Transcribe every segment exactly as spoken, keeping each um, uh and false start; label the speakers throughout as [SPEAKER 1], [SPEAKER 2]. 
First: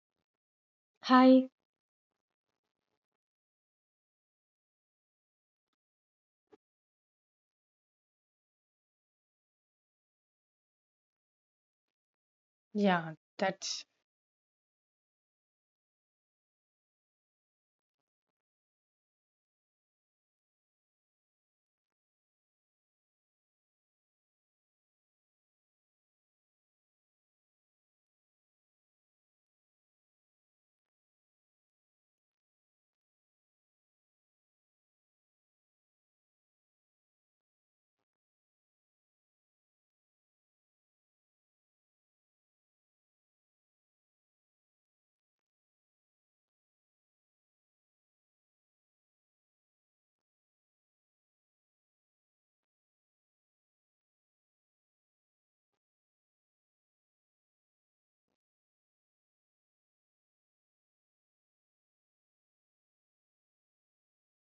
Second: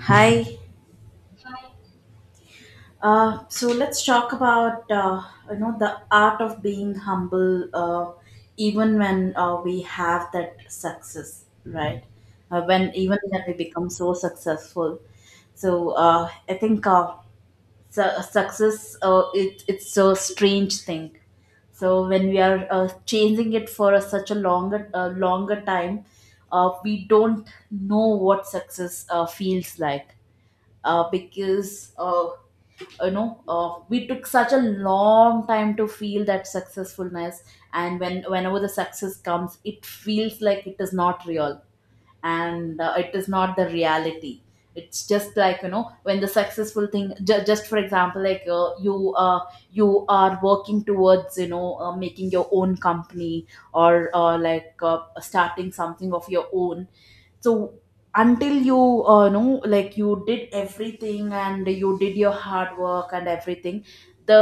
[SPEAKER 1] Hi.
[SPEAKER 2] Hi.
[SPEAKER 1] Uh, so let's talk about uh, you know the art of being humble, uh, even when uh, we have that success, right? Uh, when
[SPEAKER 2] Yeah,
[SPEAKER 1] even when we
[SPEAKER 2] that's
[SPEAKER 1] become so successful, so uh, I think uh, su- success, uh, it it's a strange thing. So when we are uh, changing it for a, such a longer uh, longer time, uh, we don't know what success uh, feels like, uh, because uh, you know uh, we took such a long time to feel that successfulness. And when whenever the success comes it feels like it is not real, and uh, it is not the reality. It's just like, you know, when the successful thing, ju- just for example, like, uh, you uh, you are working towards, you know uh, making your own company, or uh, like uh, starting something of your own. So until you uh, know, like, you did everything and you did your hard work and everything, the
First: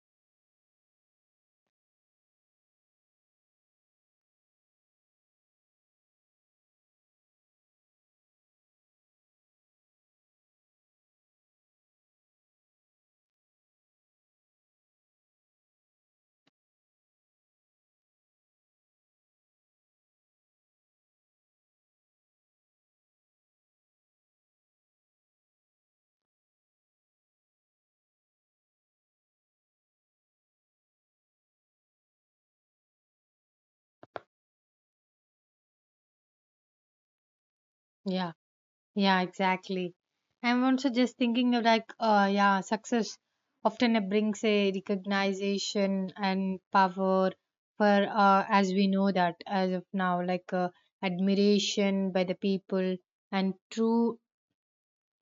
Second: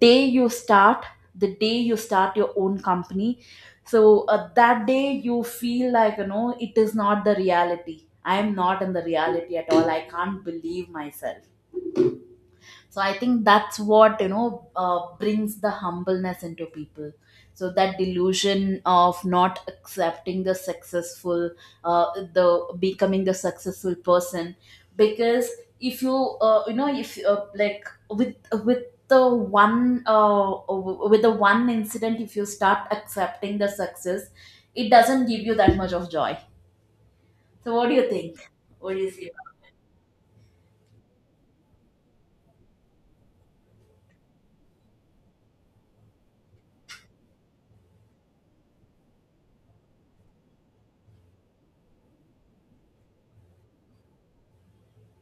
[SPEAKER 1] day you start the day you start your own company. So uh, that day you feel like, you know, it is not the reality. I am not in the reality at all, I can't believe myself. So I think that's what, you know, uh, brings the humbleness into people. So that delusion of not accepting the successful, uh, the becoming the successful person. Because if you, uh, you know if, uh, like with with the one uh, with the one incident, if you start accepting the success, it doesn't give you that much of joy. So what do you
[SPEAKER 2] Yeah,
[SPEAKER 1] think, what do you
[SPEAKER 2] yeah,
[SPEAKER 1] see?
[SPEAKER 2] exactly. I'm also just thinking of like, uh, yeah, success often it brings a recognition and power for, uh, as we know that as of now, like uh, admiration by the people. And true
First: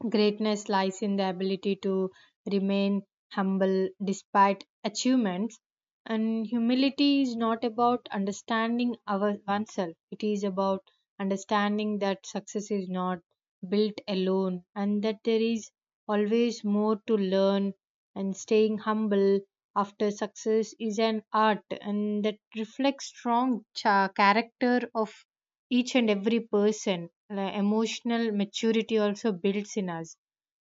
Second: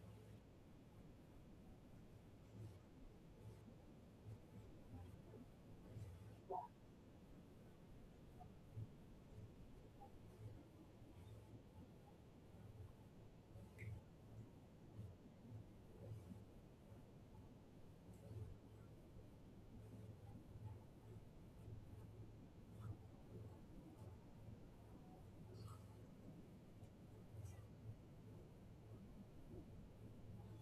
[SPEAKER 2] greatness lies in the ability to remain humble despite achievements. And humility is not about understanding our oneself. It is about understanding that success is not built alone, and that there is always more to learn. And staying humble after success is an art, and that reflects strong cha- character of each and every person. The emotional maturity also builds in us.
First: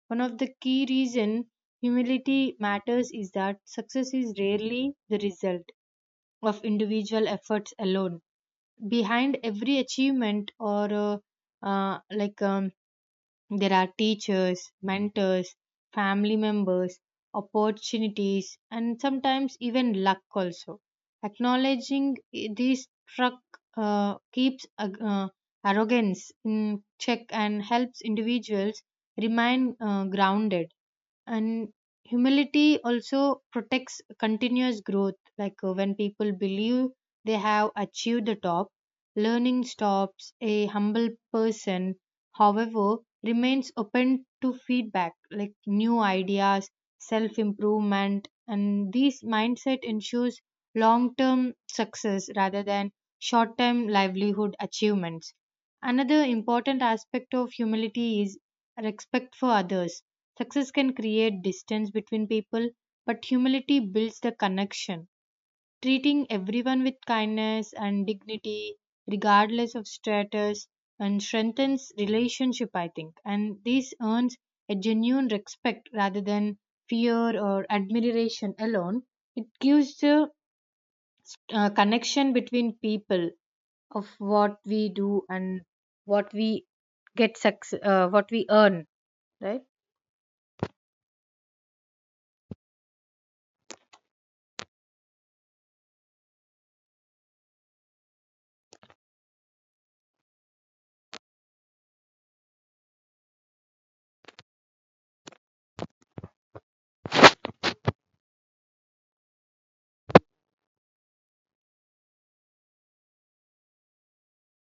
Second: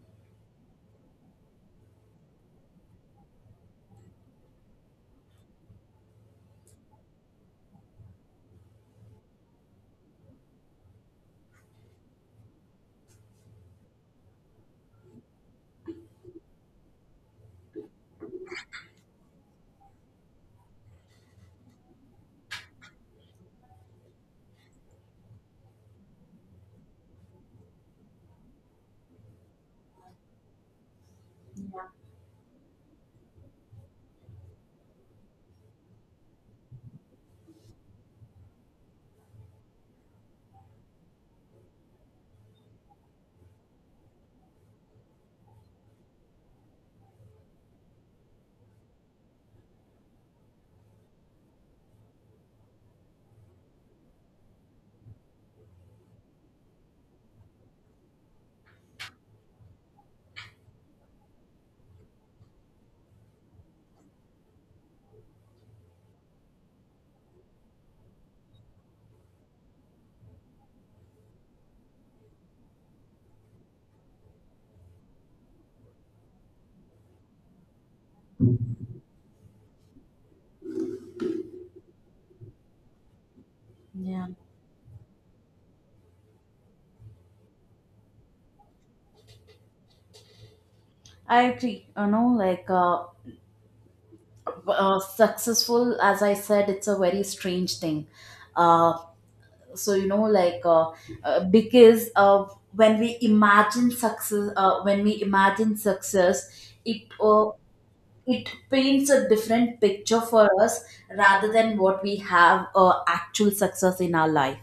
[SPEAKER 2] One of the key reason humility matters is that success is rarely the result of individual efforts alone. Behind every achievement or uh, uh, like um, there are teachers, mentors, family members, opportunities, and sometimes even luck also. Acknowledging i- these truck uh, keeps ag- uh, arrogance in check and helps individuals remain uh, grounded. And humility also protects continuous growth. Like uh, when people believe they have achieved the top, learning stops. A humble person, however, remains open to feedback, like new ideas, self improvement, and this mindset ensures long term success rather than short term livelihood achievements. Another important aspect of humility is respect for others. Success can create distance between people, but humility builds the connection. Treating everyone with kindness and dignity regardless of status and strengthens relationship, I think, and this earns a genuine respect rather than fear or admiration alone. It gives the uh, connection between people of
[SPEAKER 1] Yeah,
[SPEAKER 2] what we do and what we get success, uh, what we earn, right?
[SPEAKER 1] I agree. You know, like, uh, uh, successful, as I said, it's a very strange thing. uh, so, you know, like, uh, uh, because, uh, when we imagine success uh, when we imagine success, it uh, it paints a different picture for us, rather than what we have, uh, actual success in our life,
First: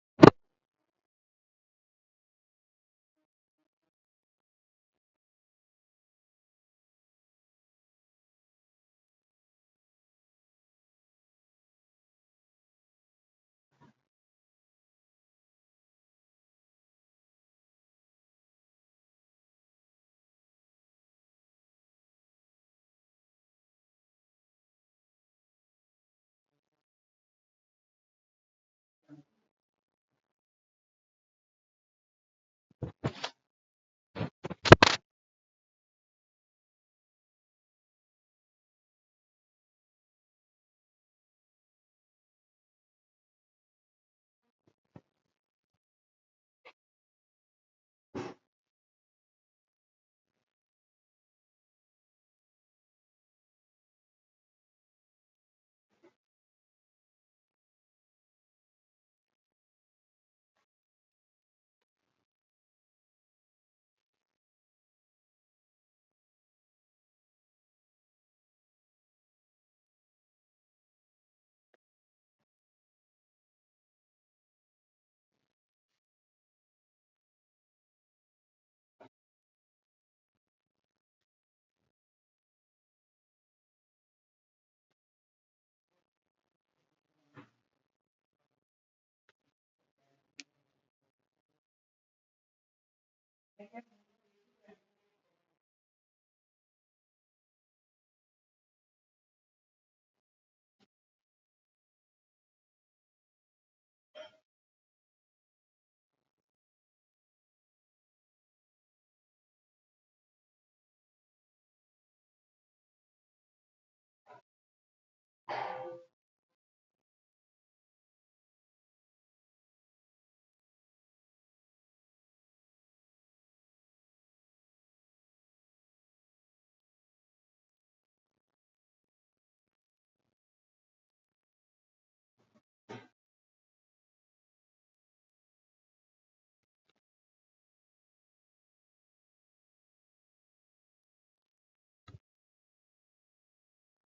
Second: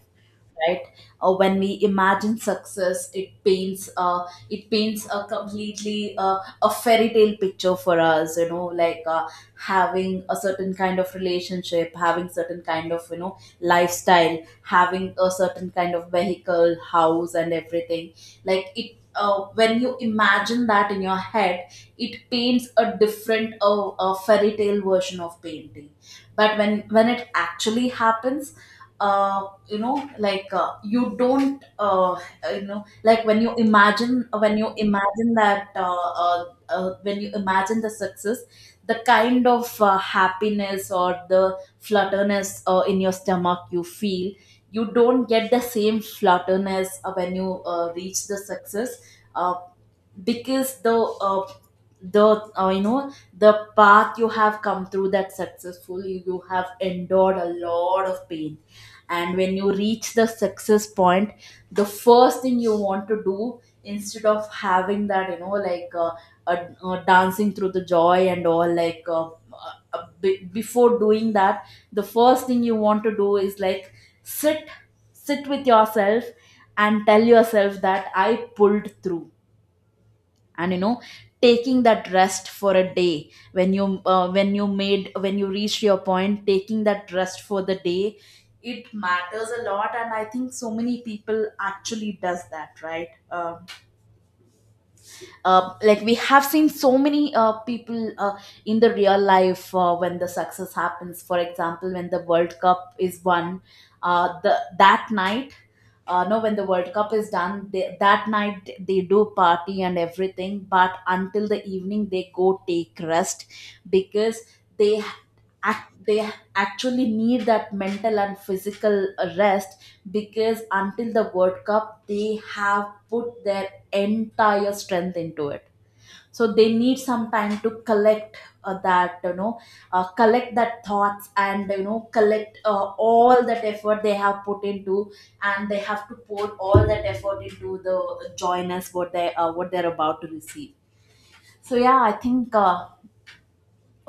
[SPEAKER 1] right? Uh, when we imagine success it paints uh, it paints a completely, uh, a fairy tale picture for us, you know, like, uh, having a certain kind of relationship, having certain kind of, you know, lifestyle, having a certain kind of vehicle, house and everything. Like, it uh, when you imagine that in your head, it paints a different, uh, a fairy tale version of painting. But when when it actually happens, uh, you know, like, uh, you don't, uh, you know, like, when you imagine when you imagine that uh, uh, uh, when you imagine the success, the kind of uh, happiness, or the flutterness uh, in your stomach you feel, you don't get the same flutterness uh, when you uh, reach the success. uh, because the uh, the uh, you know, the path you have come through that successful, you you have endured a lot of pain. And when you reach the success point, the first thing you want to do, instead of having that, you know, like, uh, uh, uh, dancing through the joy and all, like, uh, uh, uh, be- before doing that, the first thing you want to do is, like, sit sit with yourself and tell yourself that I pulled through. And, you know, taking that rest for a day, when you uh, when you made when you reached your point, taking that rest for the day, it matters a lot, and I think so many people actually does that, right? Um, uh, like, we have seen so many uh, people uh, in the real life, uh, when the success happens, for example when the World Cup is won, uh, the that night uh, no, when the World Cup is done, they, that night they do party and everything, but until the evening they go take rest, because they act, they actually need that mental and physical rest, because until the World Cup they have put their entire strength into it. So they need some time to collect, uh, that you know uh, collect that thoughts, and, you know, collect uh, all that effort they have put into, and they have to pour all that effort into the joyness, what they uh, what they're about to receive. So yeah, I think uh,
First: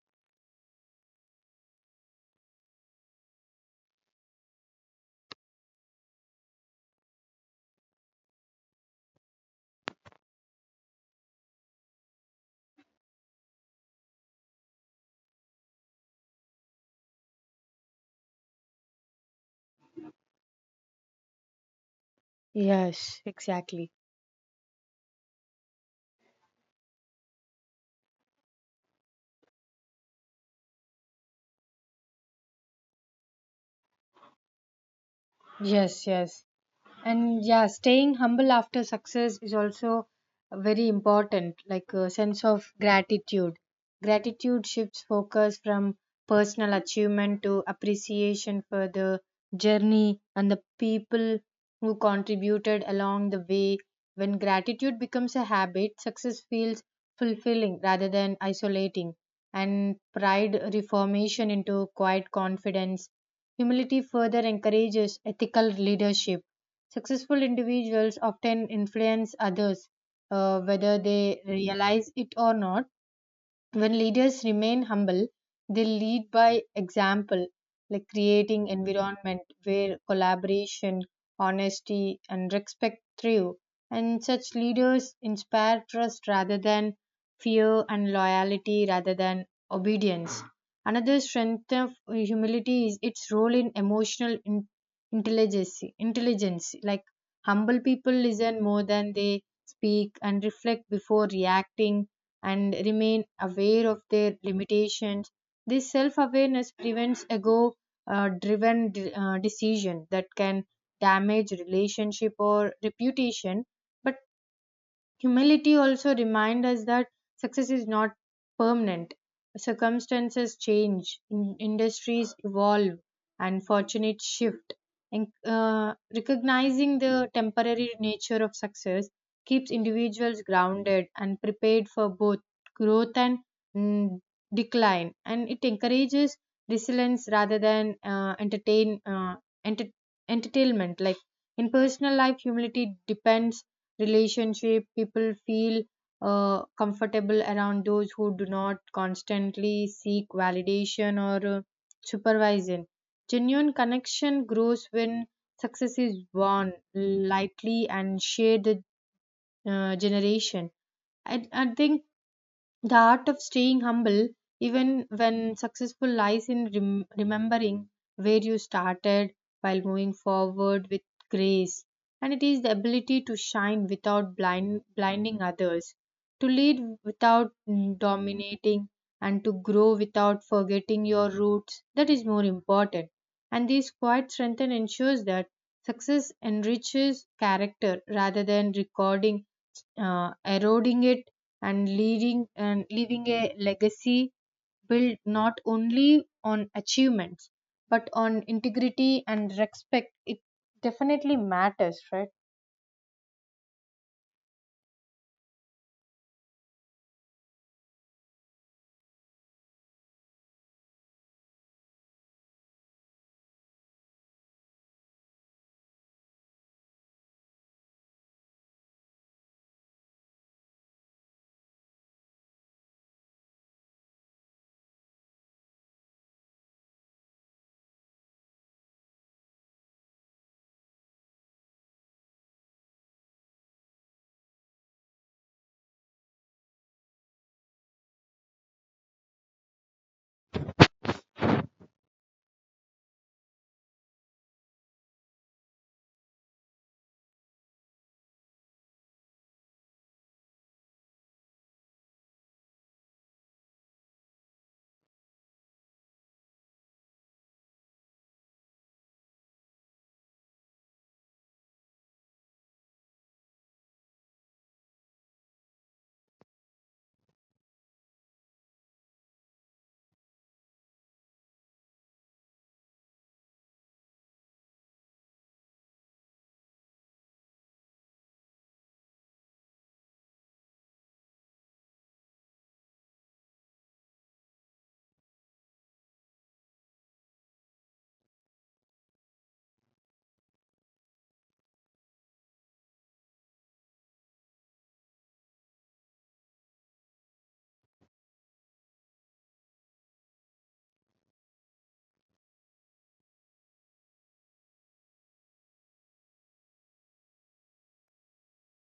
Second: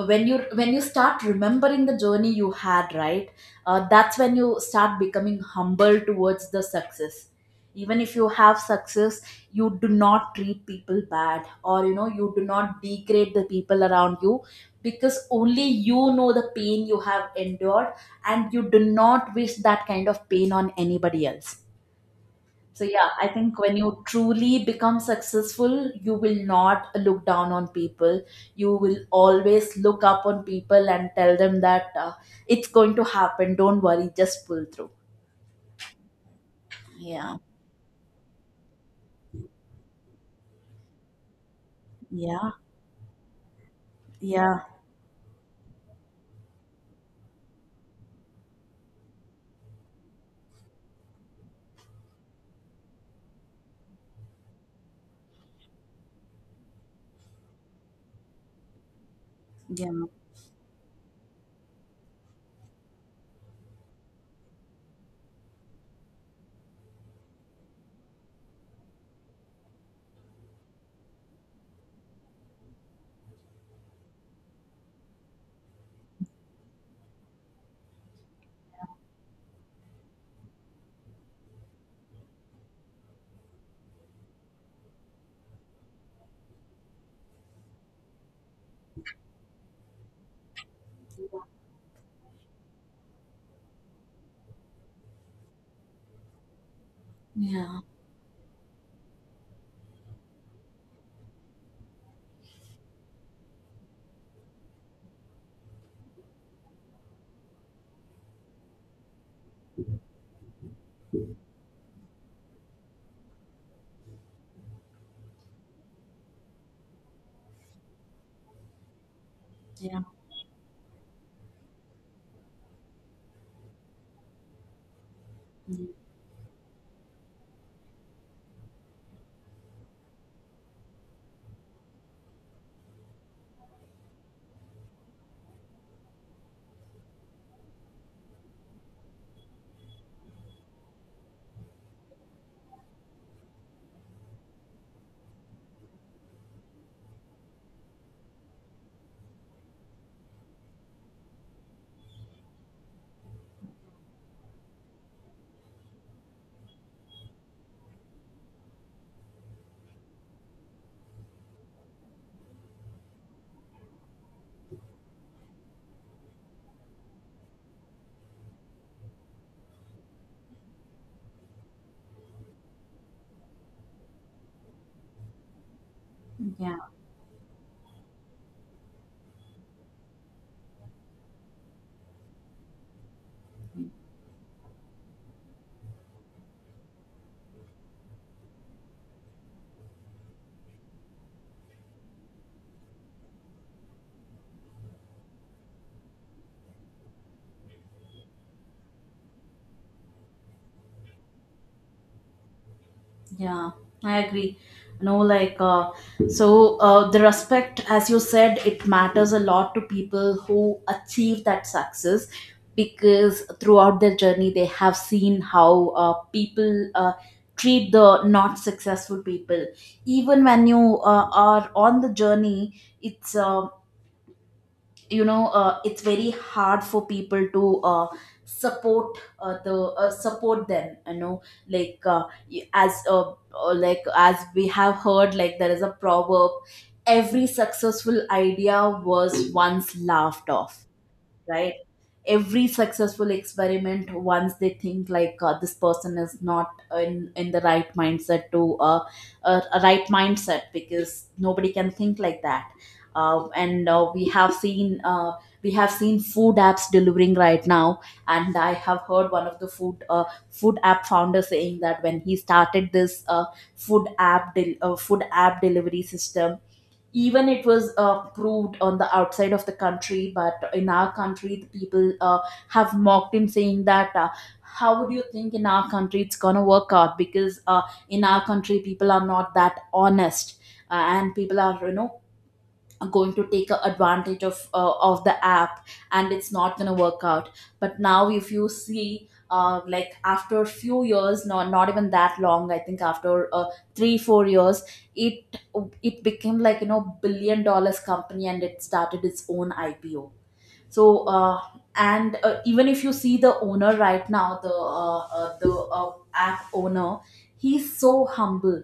[SPEAKER 1] when you when you start remembering the journey you had, right? Uh, that's when you start becoming humble towards the success. Even if you have success, you do not treat people bad, or, you know, you do not degrade the people around you, because only you know the pain you have endured, and you do not wish that kind of pain on anybody else. So yeah,
[SPEAKER 2] Yes,
[SPEAKER 1] I think when
[SPEAKER 2] exactly.
[SPEAKER 1] you truly become successful, you will not look down on people. You will always look up on people and tell them that, uh, it's going to happen. Don't worry, just pull through.
[SPEAKER 2] Yes, yes.
[SPEAKER 1] Yeah,
[SPEAKER 2] And yeah, staying humble after success is also very important, like a sense
[SPEAKER 1] yeah,
[SPEAKER 2] of gratitude.
[SPEAKER 1] yeah,
[SPEAKER 2] Gratitude shifts focus from personal achievement to appreciation for the journey and the people who contributed along the way. When gratitude becomes a habit, success feels fulfilling rather than isolating,
[SPEAKER 1] yeah,
[SPEAKER 2] and pride reformation into quiet confidence. Humility further encourages ethical leadership. Successful individuals often influence others, uh, whether they realize it or not. When leaders remain humble, they lead by example, like creating environment where collaboration, honesty, and respect thrive. And such leaders inspire trust rather than fear, and loyalty rather than obedience. Another strength of humility is its role in emotional in- intelligence. Intelligence, like humble
[SPEAKER 1] yeah,
[SPEAKER 2] people listen more than they speak, and reflect before reacting, and remain aware of their limitations. This self awareness prevents ego uh, driven de- uh, decision that can damage relationship or reputation. But humility also reminds us that success is not permanent.
[SPEAKER 1] yeah,
[SPEAKER 2] Circumstances change, in- industries evolve, and fortunes shift. And uh, recognizing the temporary nature of success keeps individuals grounded and prepared for both growth and mm, decline. And it encourages resilience rather than uh, entertain uh, enter- entertainment. Like in personal life, humility depends relationship, people feel uh, comfortable around those who do not constantly seek validation or uh, supervision. Genuine connection grows when success is born lightly and shared uh, generation. I, I think the art of staying humble, even when successful, lies in rem- remembering where you started while moving forward with grace. And it is the ability to shine without blind- blinding others, to
[SPEAKER 1] yeah.
[SPEAKER 2] lead without mm, dominating, and to grow without forgetting your roots. That is more important. And this quiet strength ensures that success enriches character rather than recording uh, eroding it, and leading and leaving a legacy built not only on achievements but on integrity and respect. It definitely matters, right?
[SPEAKER 1] Yeah, I agree. You know, like, uh, so uh, the respect, as you said, it matters a lot to people who achieve that success, because throughout their journey, they have seen how uh, people uh, treat the not successful people. Even when you uh, are on the journey, it's um you know, uh, it's very hard for people to uh, support uh, the uh, support them, you know, like, uh, y- as uh, uh, like as we have heard, like, there is a proverb. Every successful idea was once laughed off, right? Every successful experiment, once they think, like, uh, this person is not in in the right mindset to, uh, uh, a right mindset, because nobody can think like that. Uh, and uh, we have seen uh, we have seen food apps delivering right now, and I have heard one of the food uh, food app founder saying that when he started this, uh, food app del- uh, food app delivery system, even it was uh, proved on the outside of the country, but in our country the people uh, have mocked him saying that, uh, how would you think, in our country it's gonna work out? Because uh, in our country people are not that honest, uh, and people are, you know, going to take a- advantage of uh, of the app, and it's not going to work out. But now if you see, uh, like, after a few years, not, not even that long, I think, after uh, three four years, it it became, like, you know, billion dollars company, and it started its own IPO. So uh, and uh, even if you see the owner right now, the uh, uh, the uh, app owner, he's so humble.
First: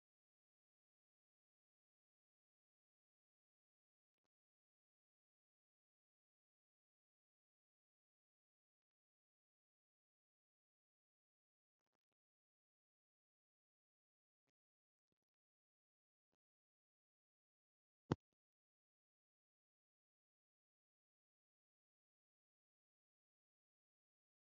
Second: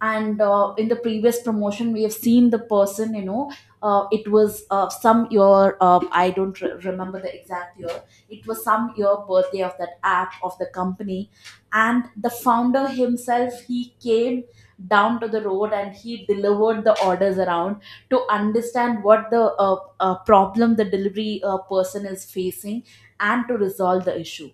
[SPEAKER 1] And uh, in the previous promotion we have seen the person, you know, uh, it was uh, some year, uh, I don't re- remember the exact year, it was some year birthday of that app, of the company. And the founder himself, he came down to the road and he delivered the orders around, to understand what the, uh, uh, problem the delivery uh, person is facing, and to resolve the issue.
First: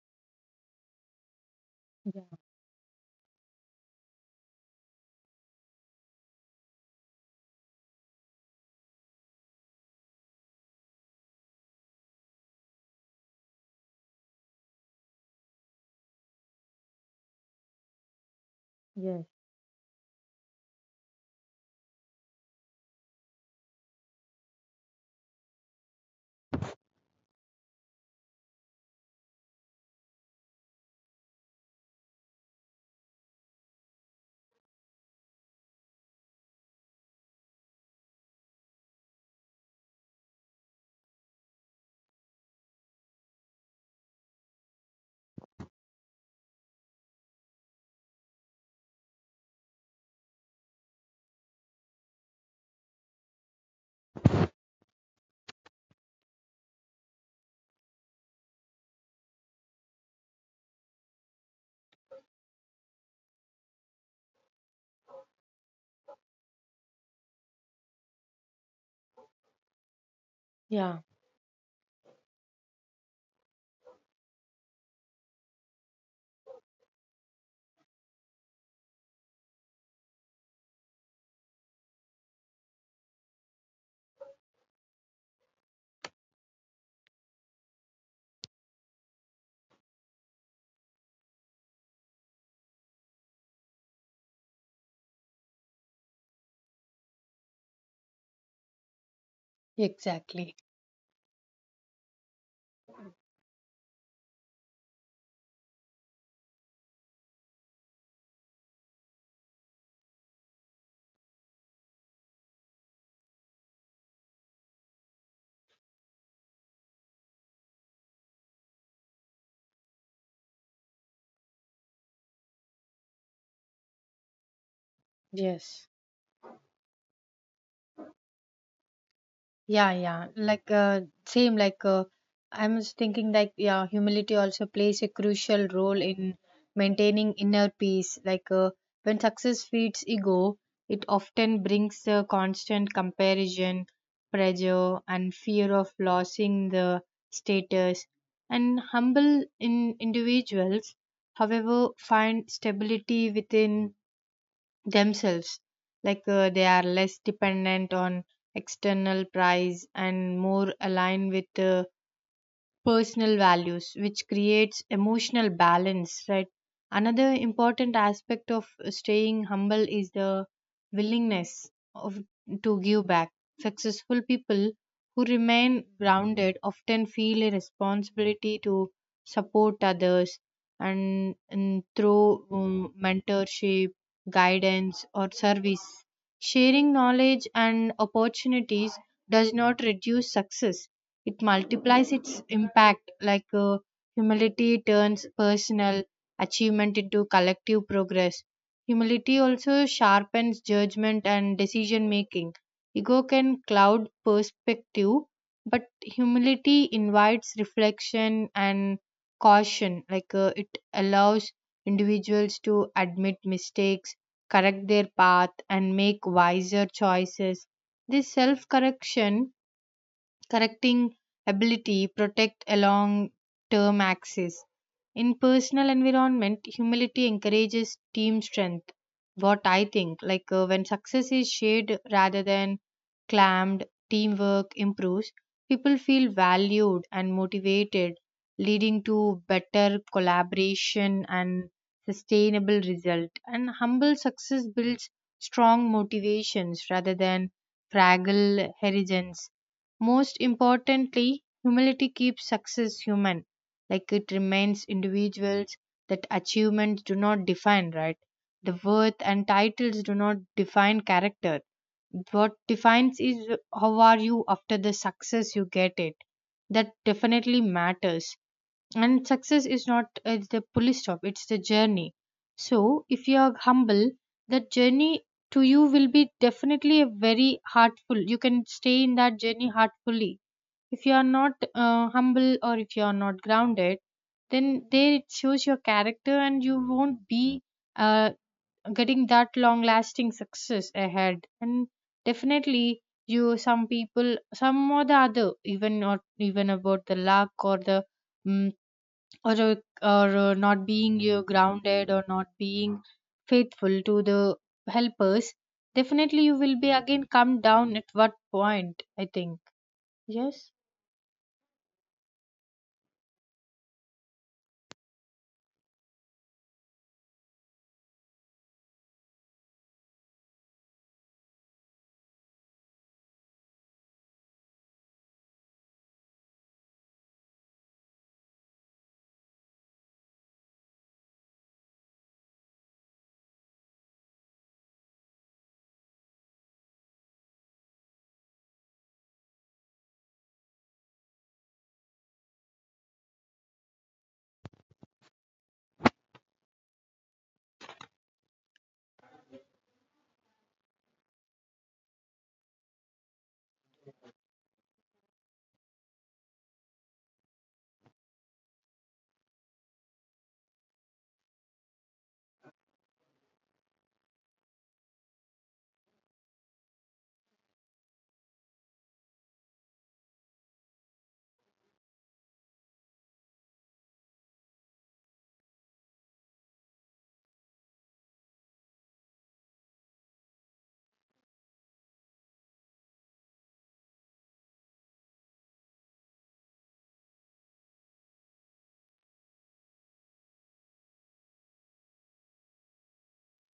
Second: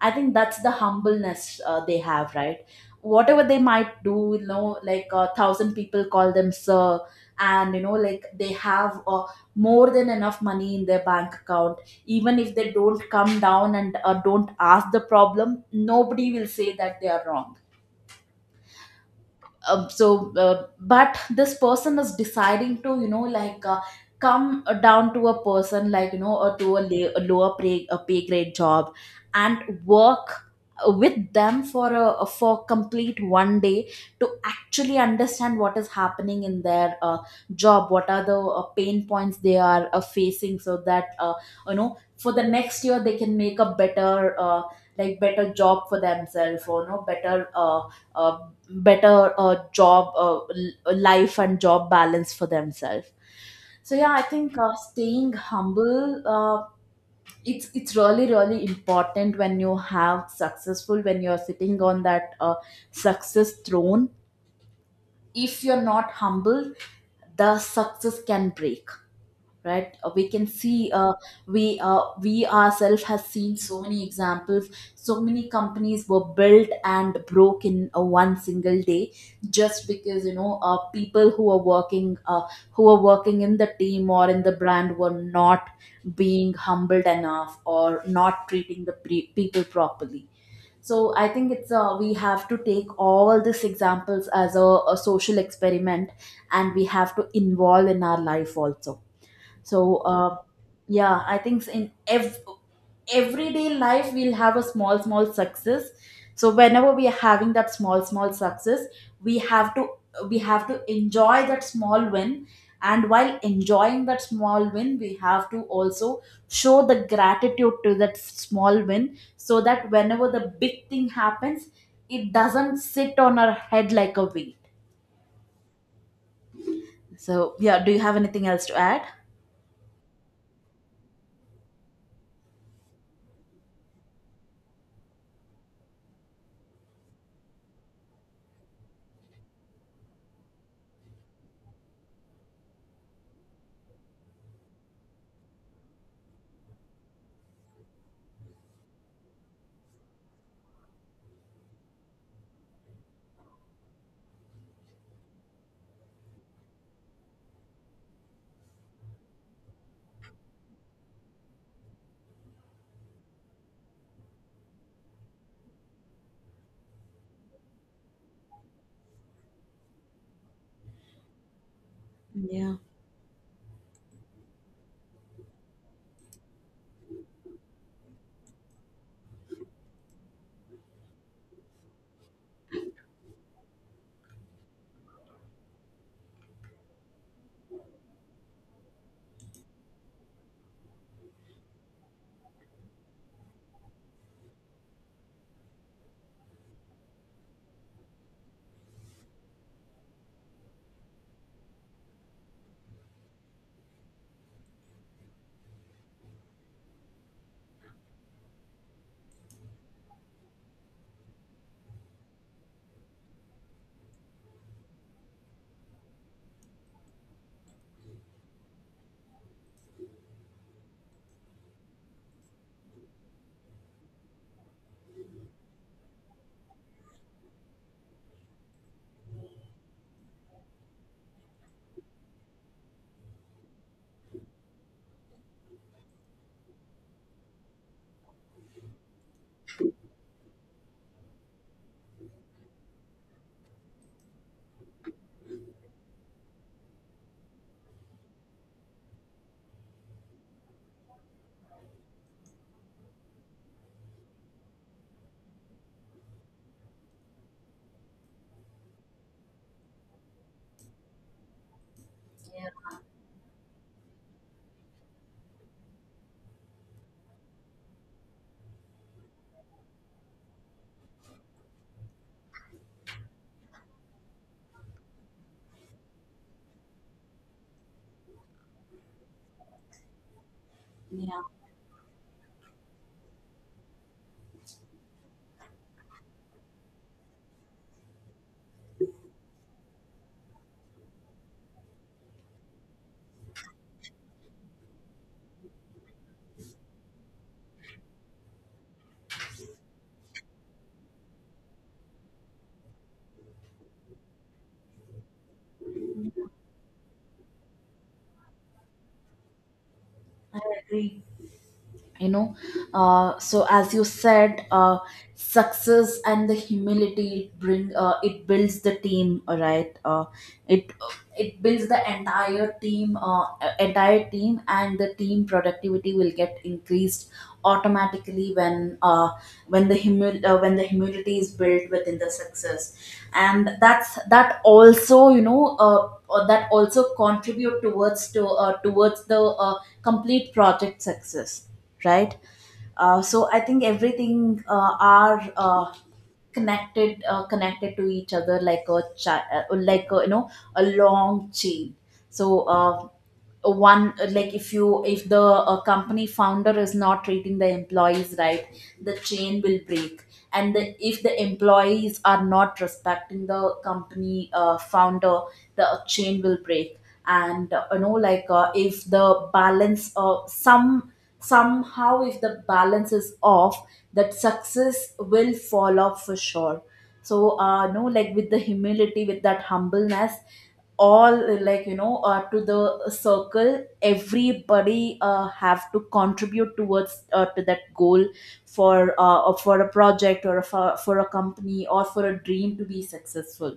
[SPEAKER 1] I think that's the humbleness uh, they
[SPEAKER 2] Yeah.
[SPEAKER 1] have, right? Whatever they might do, you know, like, a thousand people call them sir, and, you know, like, they have uh, more than enough money in their bank account. Even if they don't come down and uh, don't ask the problem, nobody will say that they are wrong.
[SPEAKER 2] Yes.
[SPEAKER 1] Uh, so uh, but this person is deciding to, you know, like, uh, come uh, down to a person, like, you know, or to a, la- a lower pay, a pay grade job, and work uh, with them for a, for complete one day, to actually understand what is happening in their uh, job, what are the uh, pain points they are uh, facing, so that, uh, you know, for the next year they can make a better uh, like better job for themselves, or, you know, better uh, uh, better uh, job uh, l- life and job balance for themselves. So yeah, I think uh, staying humble, uh, it's it's really really important when you have successful when you're sitting on that, uh, success throne. If you're not humble, the success can break, right? Uh, we can see,
[SPEAKER 2] Yeah,
[SPEAKER 1] uh, we uh, we ourselves has seen so many examples. So many companies were built and broke in uh, one single day, just because, you know, uh, people who are working uh, who are working in the team or in the brand were not being humbled enough, or not treating the pre- people properly. So I think, it's uh, we have to take all these examples as a, a social experiment, and we have to involve in our life also. So uh,
[SPEAKER 2] exactly.
[SPEAKER 1] yeah, I think in ev- everyday life we'll have a small small success. So whenever we are having that small small success, we have to we have to enjoy that small win, and while enjoying that small win we have to also show the gratitude to that small win, so that whenever the big thing happens, it doesn't sit on our head like a weight.
[SPEAKER 2] Yes.
[SPEAKER 1] So yeah, do you have anything else to add?
[SPEAKER 2] Yeah, yeah. Like uh, same. Like uh, I'm just thinking, like yeah, humility also plays a crucial role in maintaining inner peace. Like uh, when success feeds ego, it often brings the constant comparison, pressure, and fear of losing the status. And humble in individuals, however, find stability within themselves, like uh, they are less dependent on external price and more aligned with uh, personal values, which creates emotional balance, right? Another important aspect of staying humble is the willingness of,
[SPEAKER 1] Yeah,
[SPEAKER 2] to give back. Successful people who remain grounded often feel a responsibility to support others, and, and through um, mentorship, guidance, or service. Sharing knowledge and opportunities does not reduce success, it multiplies its impact, like uh, humility turns personal achievement into collective progress. Humility also sharpens judgment and decision making. Ego can cloud perspective, but humility invites reflection and caution. Like uh, it allows individuals to admit mistakes, correct their path, and make wiser choices. This self correction correcting ability protect a long term access. In personal environment, humility encourages team strength. What I think, like uh, when success is shared rather than claimed, teamwork improves. People feel valued and motivated, leading to better collaboration and sustainable result. And humble success builds strong motivations rather than fragile horizons. Most importantly, humility keeps success human. Like it remains individuals that achievements do not define, right? The worth and titles do not define character. What defines is how are you after the success you get it. That definitely matters, and success is not uh, the police stop, it's the journey. So if you are humble, that journey to you will be definitely a very heartful, you can stay in that journey heartfully. If you are
[SPEAKER 1] yeah,
[SPEAKER 2] not uh, humble, or if you are not grounded, then there it shows your character, and you won't be uh, getting that long lasting success ahead. And definitely you some people, some or the other, even not even about the luck or the mm or uh, or uh, not being uh, grounded or not being faithful to the helpers, definitely you will be again come down at what point, I think.
[SPEAKER 1] I
[SPEAKER 2] Yes.
[SPEAKER 1] agree. you know uh, so as you said, uh, success and the humility bring uh, it builds the team. All right, uh, it it builds the entire team uh, entire team, and the team productivity will get increased automatically when uh, when the humil- uh, when the humility is built within the success. And that's that also, you know uh, uh, that also contribute towards to uh, towards the uh, complete project success, right? Uh, so I think everything uh, are uh, connected uh, connected to each other like a cha- uh, like a, you know a long chain. So uh, one like if you if the uh, company founder is not treating the employees right, the chain will break. And the, if the employees are not respecting the company uh, founder, the chain will break. And uh, you know like uh, if the balance of some, somehow if the balance is off, that success will fall off for sure. So uh no, like with the humility, with that humbleness, all uh, like you know uh, to the circle, everybody uh, have to contribute towards uh, to that goal, for uh, or for a project, or for, for a company, or for a dream to be successful,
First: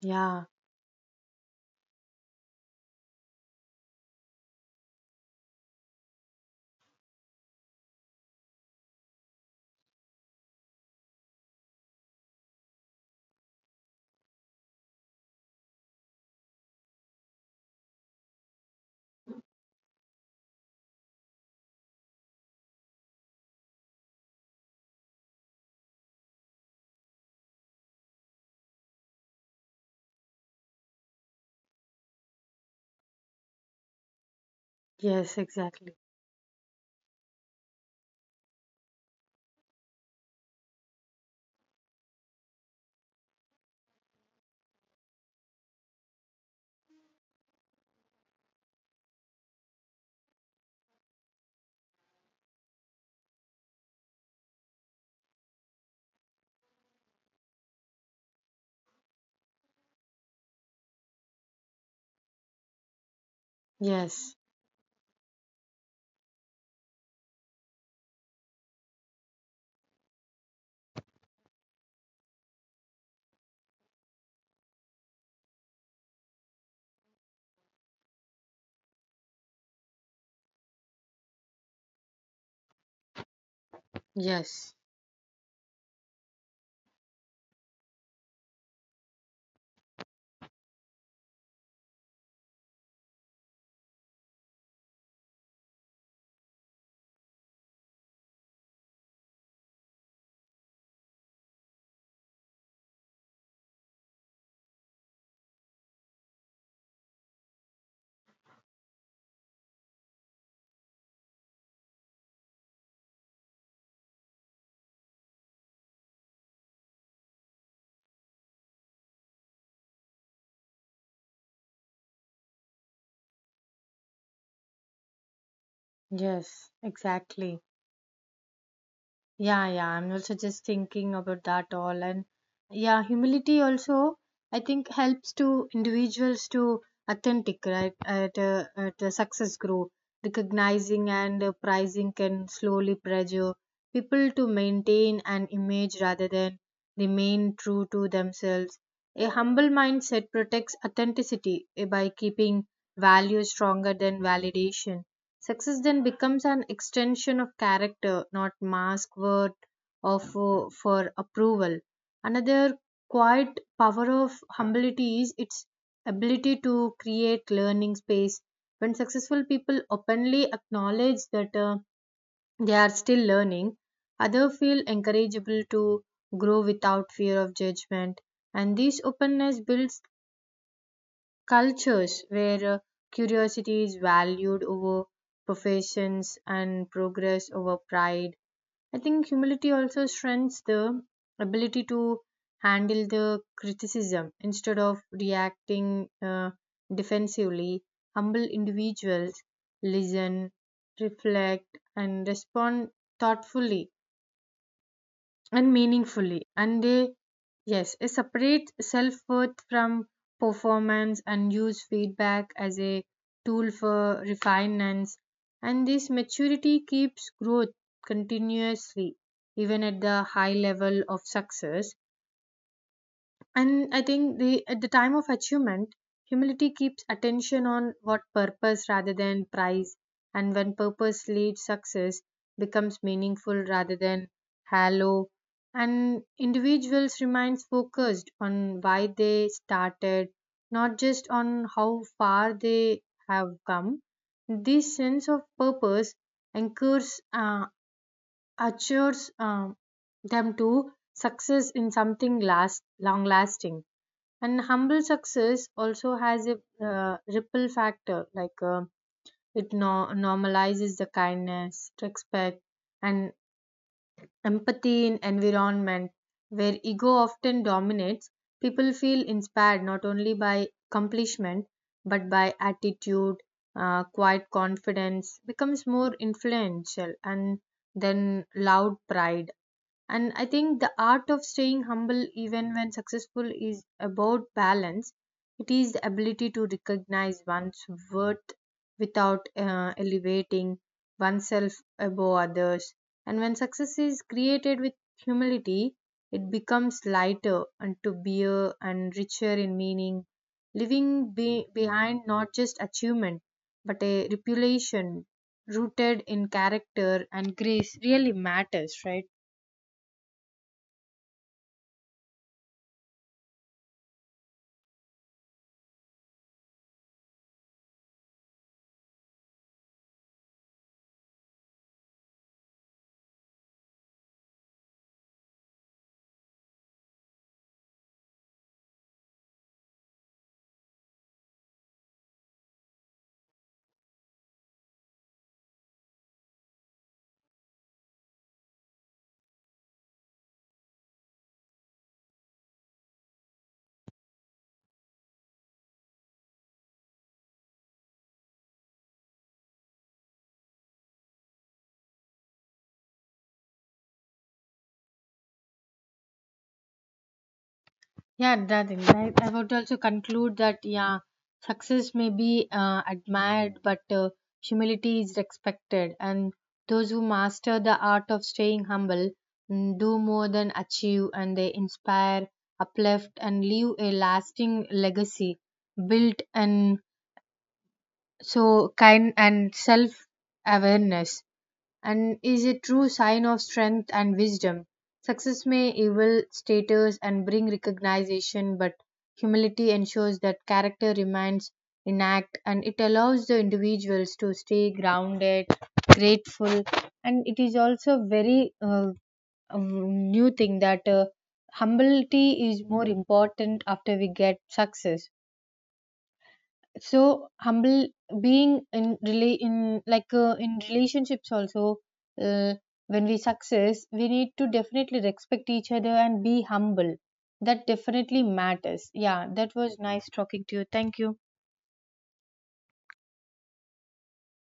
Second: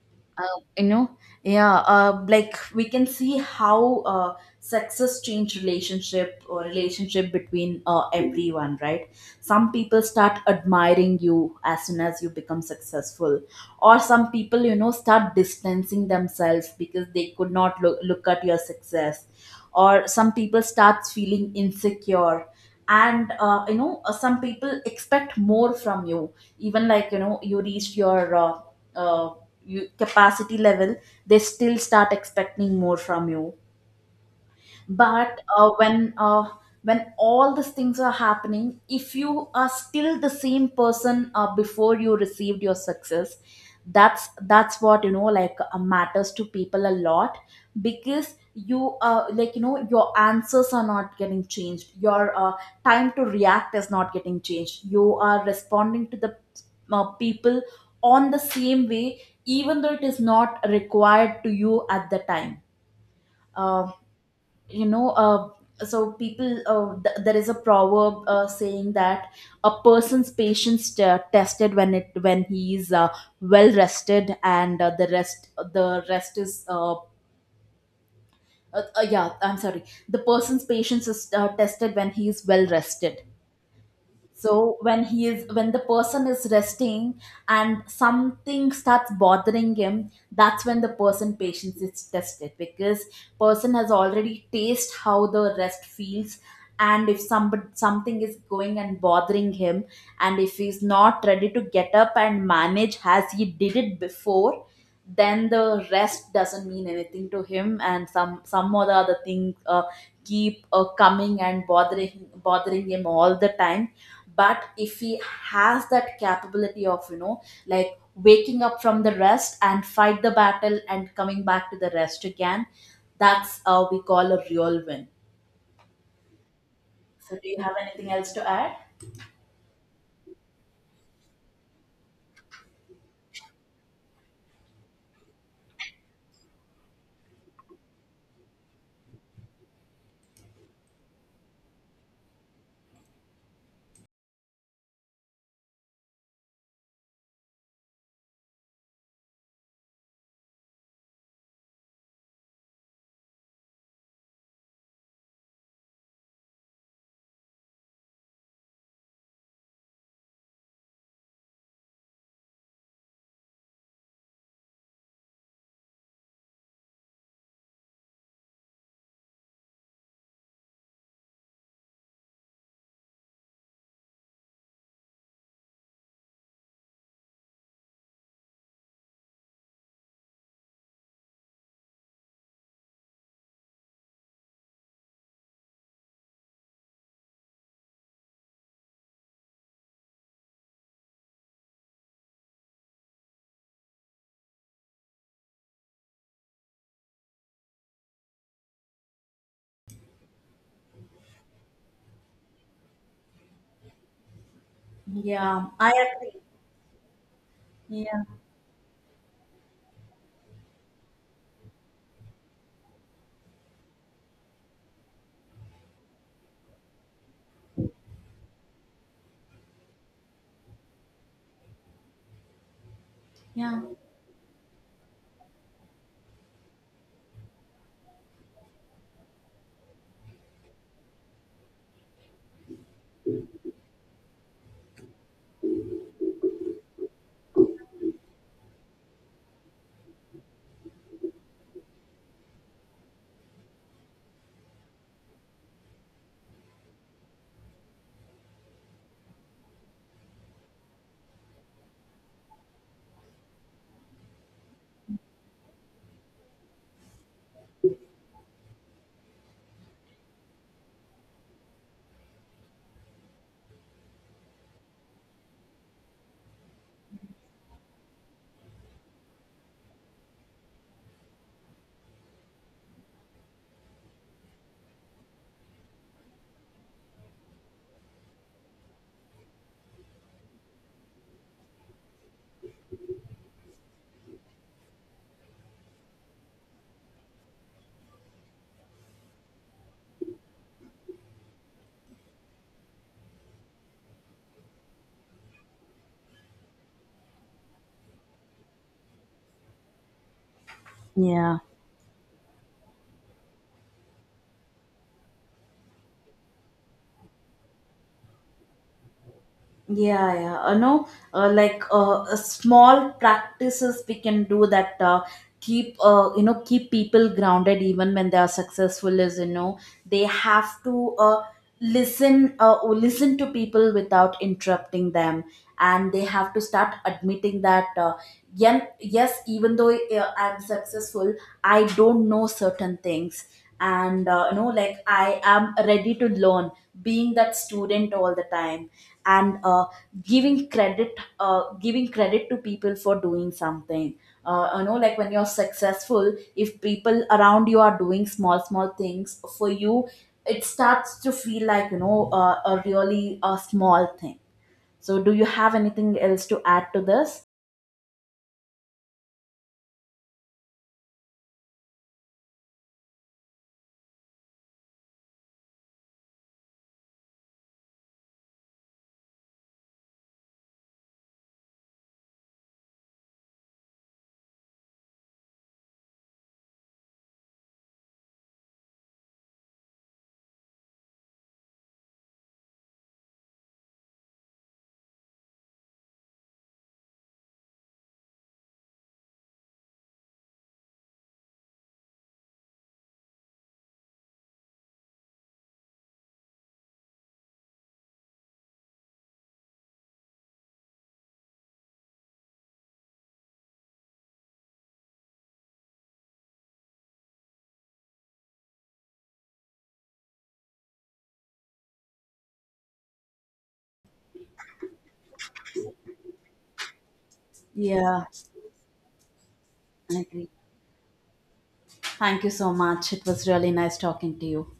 [SPEAKER 2] Yeah,
[SPEAKER 1] you know? Yeah, uh, like we can see how, uh, success change relationship, or relationship between uh, everyone, right? Some people start admiring you as soon as you become successful, or some people, you know, start distancing themselves because they could not look, look at your success, or some people starts feeling insecure. And uh, you know uh, some people expect more from you, even like, you know, you reached your uh, uh, you, capacity level, they still start expecting more from you.
[SPEAKER 2] yes,
[SPEAKER 1] but uh,
[SPEAKER 2] exactly.
[SPEAKER 1] when uh, when all these things are happening, if you are still the same person uh, before you received your success, that's that's what, you know, like, uh, matters to people a lot. Because you uh, like, you know, your answers are not getting changed, your uh, time to react is not getting changed, you are responding to the uh, people on the same way, even though it is not required to you at the time. Um,
[SPEAKER 2] Yes,
[SPEAKER 1] you know uh, so people, uh, th- there is a proverb uh, saying that a person's patience t- tested when it when he is uh, well rested. And uh, the rest the rest is uh, uh, uh, yeah, I'm sorry. The person's patience is uh, tested when he is well rested.
[SPEAKER 2] yes,
[SPEAKER 1] So when he is when the person is resting and something starts bothering him, that's when the person patience is tested. Because person has already taste how the rest feels. And if somebody, something is going and bothering him, and if he's not ready to get up and manage as he did it before, then the rest doesn't mean anything to him, and some some or the other things uh, keep uh, coming and bothering bothering him all the time. But if he has that capability of, you know, like waking up from the rest and fight the battle and coming back to the rest again, that's uh, we call a real win.
[SPEAKER 2] yes,
[SPEAKER 1] So do you
[SPEAKER 2] exactly.
[SPEAKER 1] have anything else to add?
[SPEAKER 2] Yeah, yeah, I'm also just thinking about that all. And yeah, humility also, I think, helps to individuals to authentic, right? At, uh, at uh, success grow. Recognizing and uh, prizing can slowly pressure people to maintain an image rather than remain true to themselves. A humble mindset protects authenticity, eh, by keeping value stronger than validation. Success then becomes an extension of character, not mask word of for, for approval. Another quiet power of humility is its ability to create learning space. When successful people openly acknowledge that uh, they are still learning, others feel encourageable to grow without fear of judgment. And this openness builds cultures where uh, curiosity is valued over professions and progress over pride. I think humility also strengthens the ability to handle the criticism instead of reacting uh, defensively. Humble individuals listen, reflect, and respond thoughtfully
[SPEAKER 1] Yeah,
[SPEAKER 2] and
[SPEAKER 1] I agree.
[SPEAKER 2] meaningfully, and they yes, it
[SPEAKER 1] Yeah,
[SPEAKER 2] separates self worth from performance, and use feedback as a tool for refinements. And this maturity keeps growth continuously, even at the high level of success.
[SPEAKER 1] yeah.
[SPEAKER 2] And I think, the at the time of achievement, humility keeps attention on what purpose rather than price. And when purpose leads, success becomes meaningful rather than hollow. And individuals remains focused on why they started, not just on how far they have come. This sense of purpose anchors, uh, assures um them to success in something last long lasting. And humble success also has a uh, ripple factor, like uh, it no- normalizes the kindness, respect, and empathy in environment where ego often dominates. People feel inspired not only by accomplishment, but by attitude, uh, quiet confidence becomes more influential and then loud pride. And I think the art of staying humble even when successful is about balance, it is the ability to recognize one's worth without uh, elevating oneself above others. And when success is created with humility, it becomes lighter and to bear and richer in meaning, leaving
[SPEAKER 1] Yeah.
[SPEAKER 2] be- behind not just achievement but a reputation rooted in character and grace. Really matters, right?
[SPEAKER 1] Yeah, yeah. Uh, no, uh, like uh, uh, small practices we can do that uh, keep, uh, you know, keep people grounded even when they are successful. Is, you know, they have to uh, listen uh, or listen to people without interrupting them, and they have to start admitting that. Uh, yen- yes, even though uh, I'm successful, I don't know certain things, and, uh, you know, like I am ready to learn. Being that student all the time. And uh, giving credit uh, giving credit to people for doing something. Uh, you know, like when you're successful, if people around you are doing small small things for you, it starts to feel like, you know, uh, a really a small thing. So do you have anything else to add to this?
[SPEAKER 2] Yeah, that is right. I would also conclude that yeah, success may be uh, admired, but uh, humility is respected, and those who master the art of staying humble mm, do more than achieve, and they inspire, uplift, and leave a lasting legacy built, and so kind and self awareness, and is a true sign of strength and wisdom. Success may evolve status and bring recognition, but humility ensures that character remains intact, and it allows the individuals to stay grounded, grateful. And it is also very uh, um, new thing that uh, humility is more important after we get success. So humble being in relate in, like uh, in relationships also, uh, when we success, we need to definitely respect each other and be humble. That
[SPEAKER 1] Yeah,
[SPEAKER 2] definitely matters. Yeah, that was
[SPEAKER 1] I
[SPEAKER 2] nice
[SPEAKER 1] agree.
[SPEAKER 2] talking to you, thank you.
[SPEAKER 1] Thank you so much, it was really nice talking to you.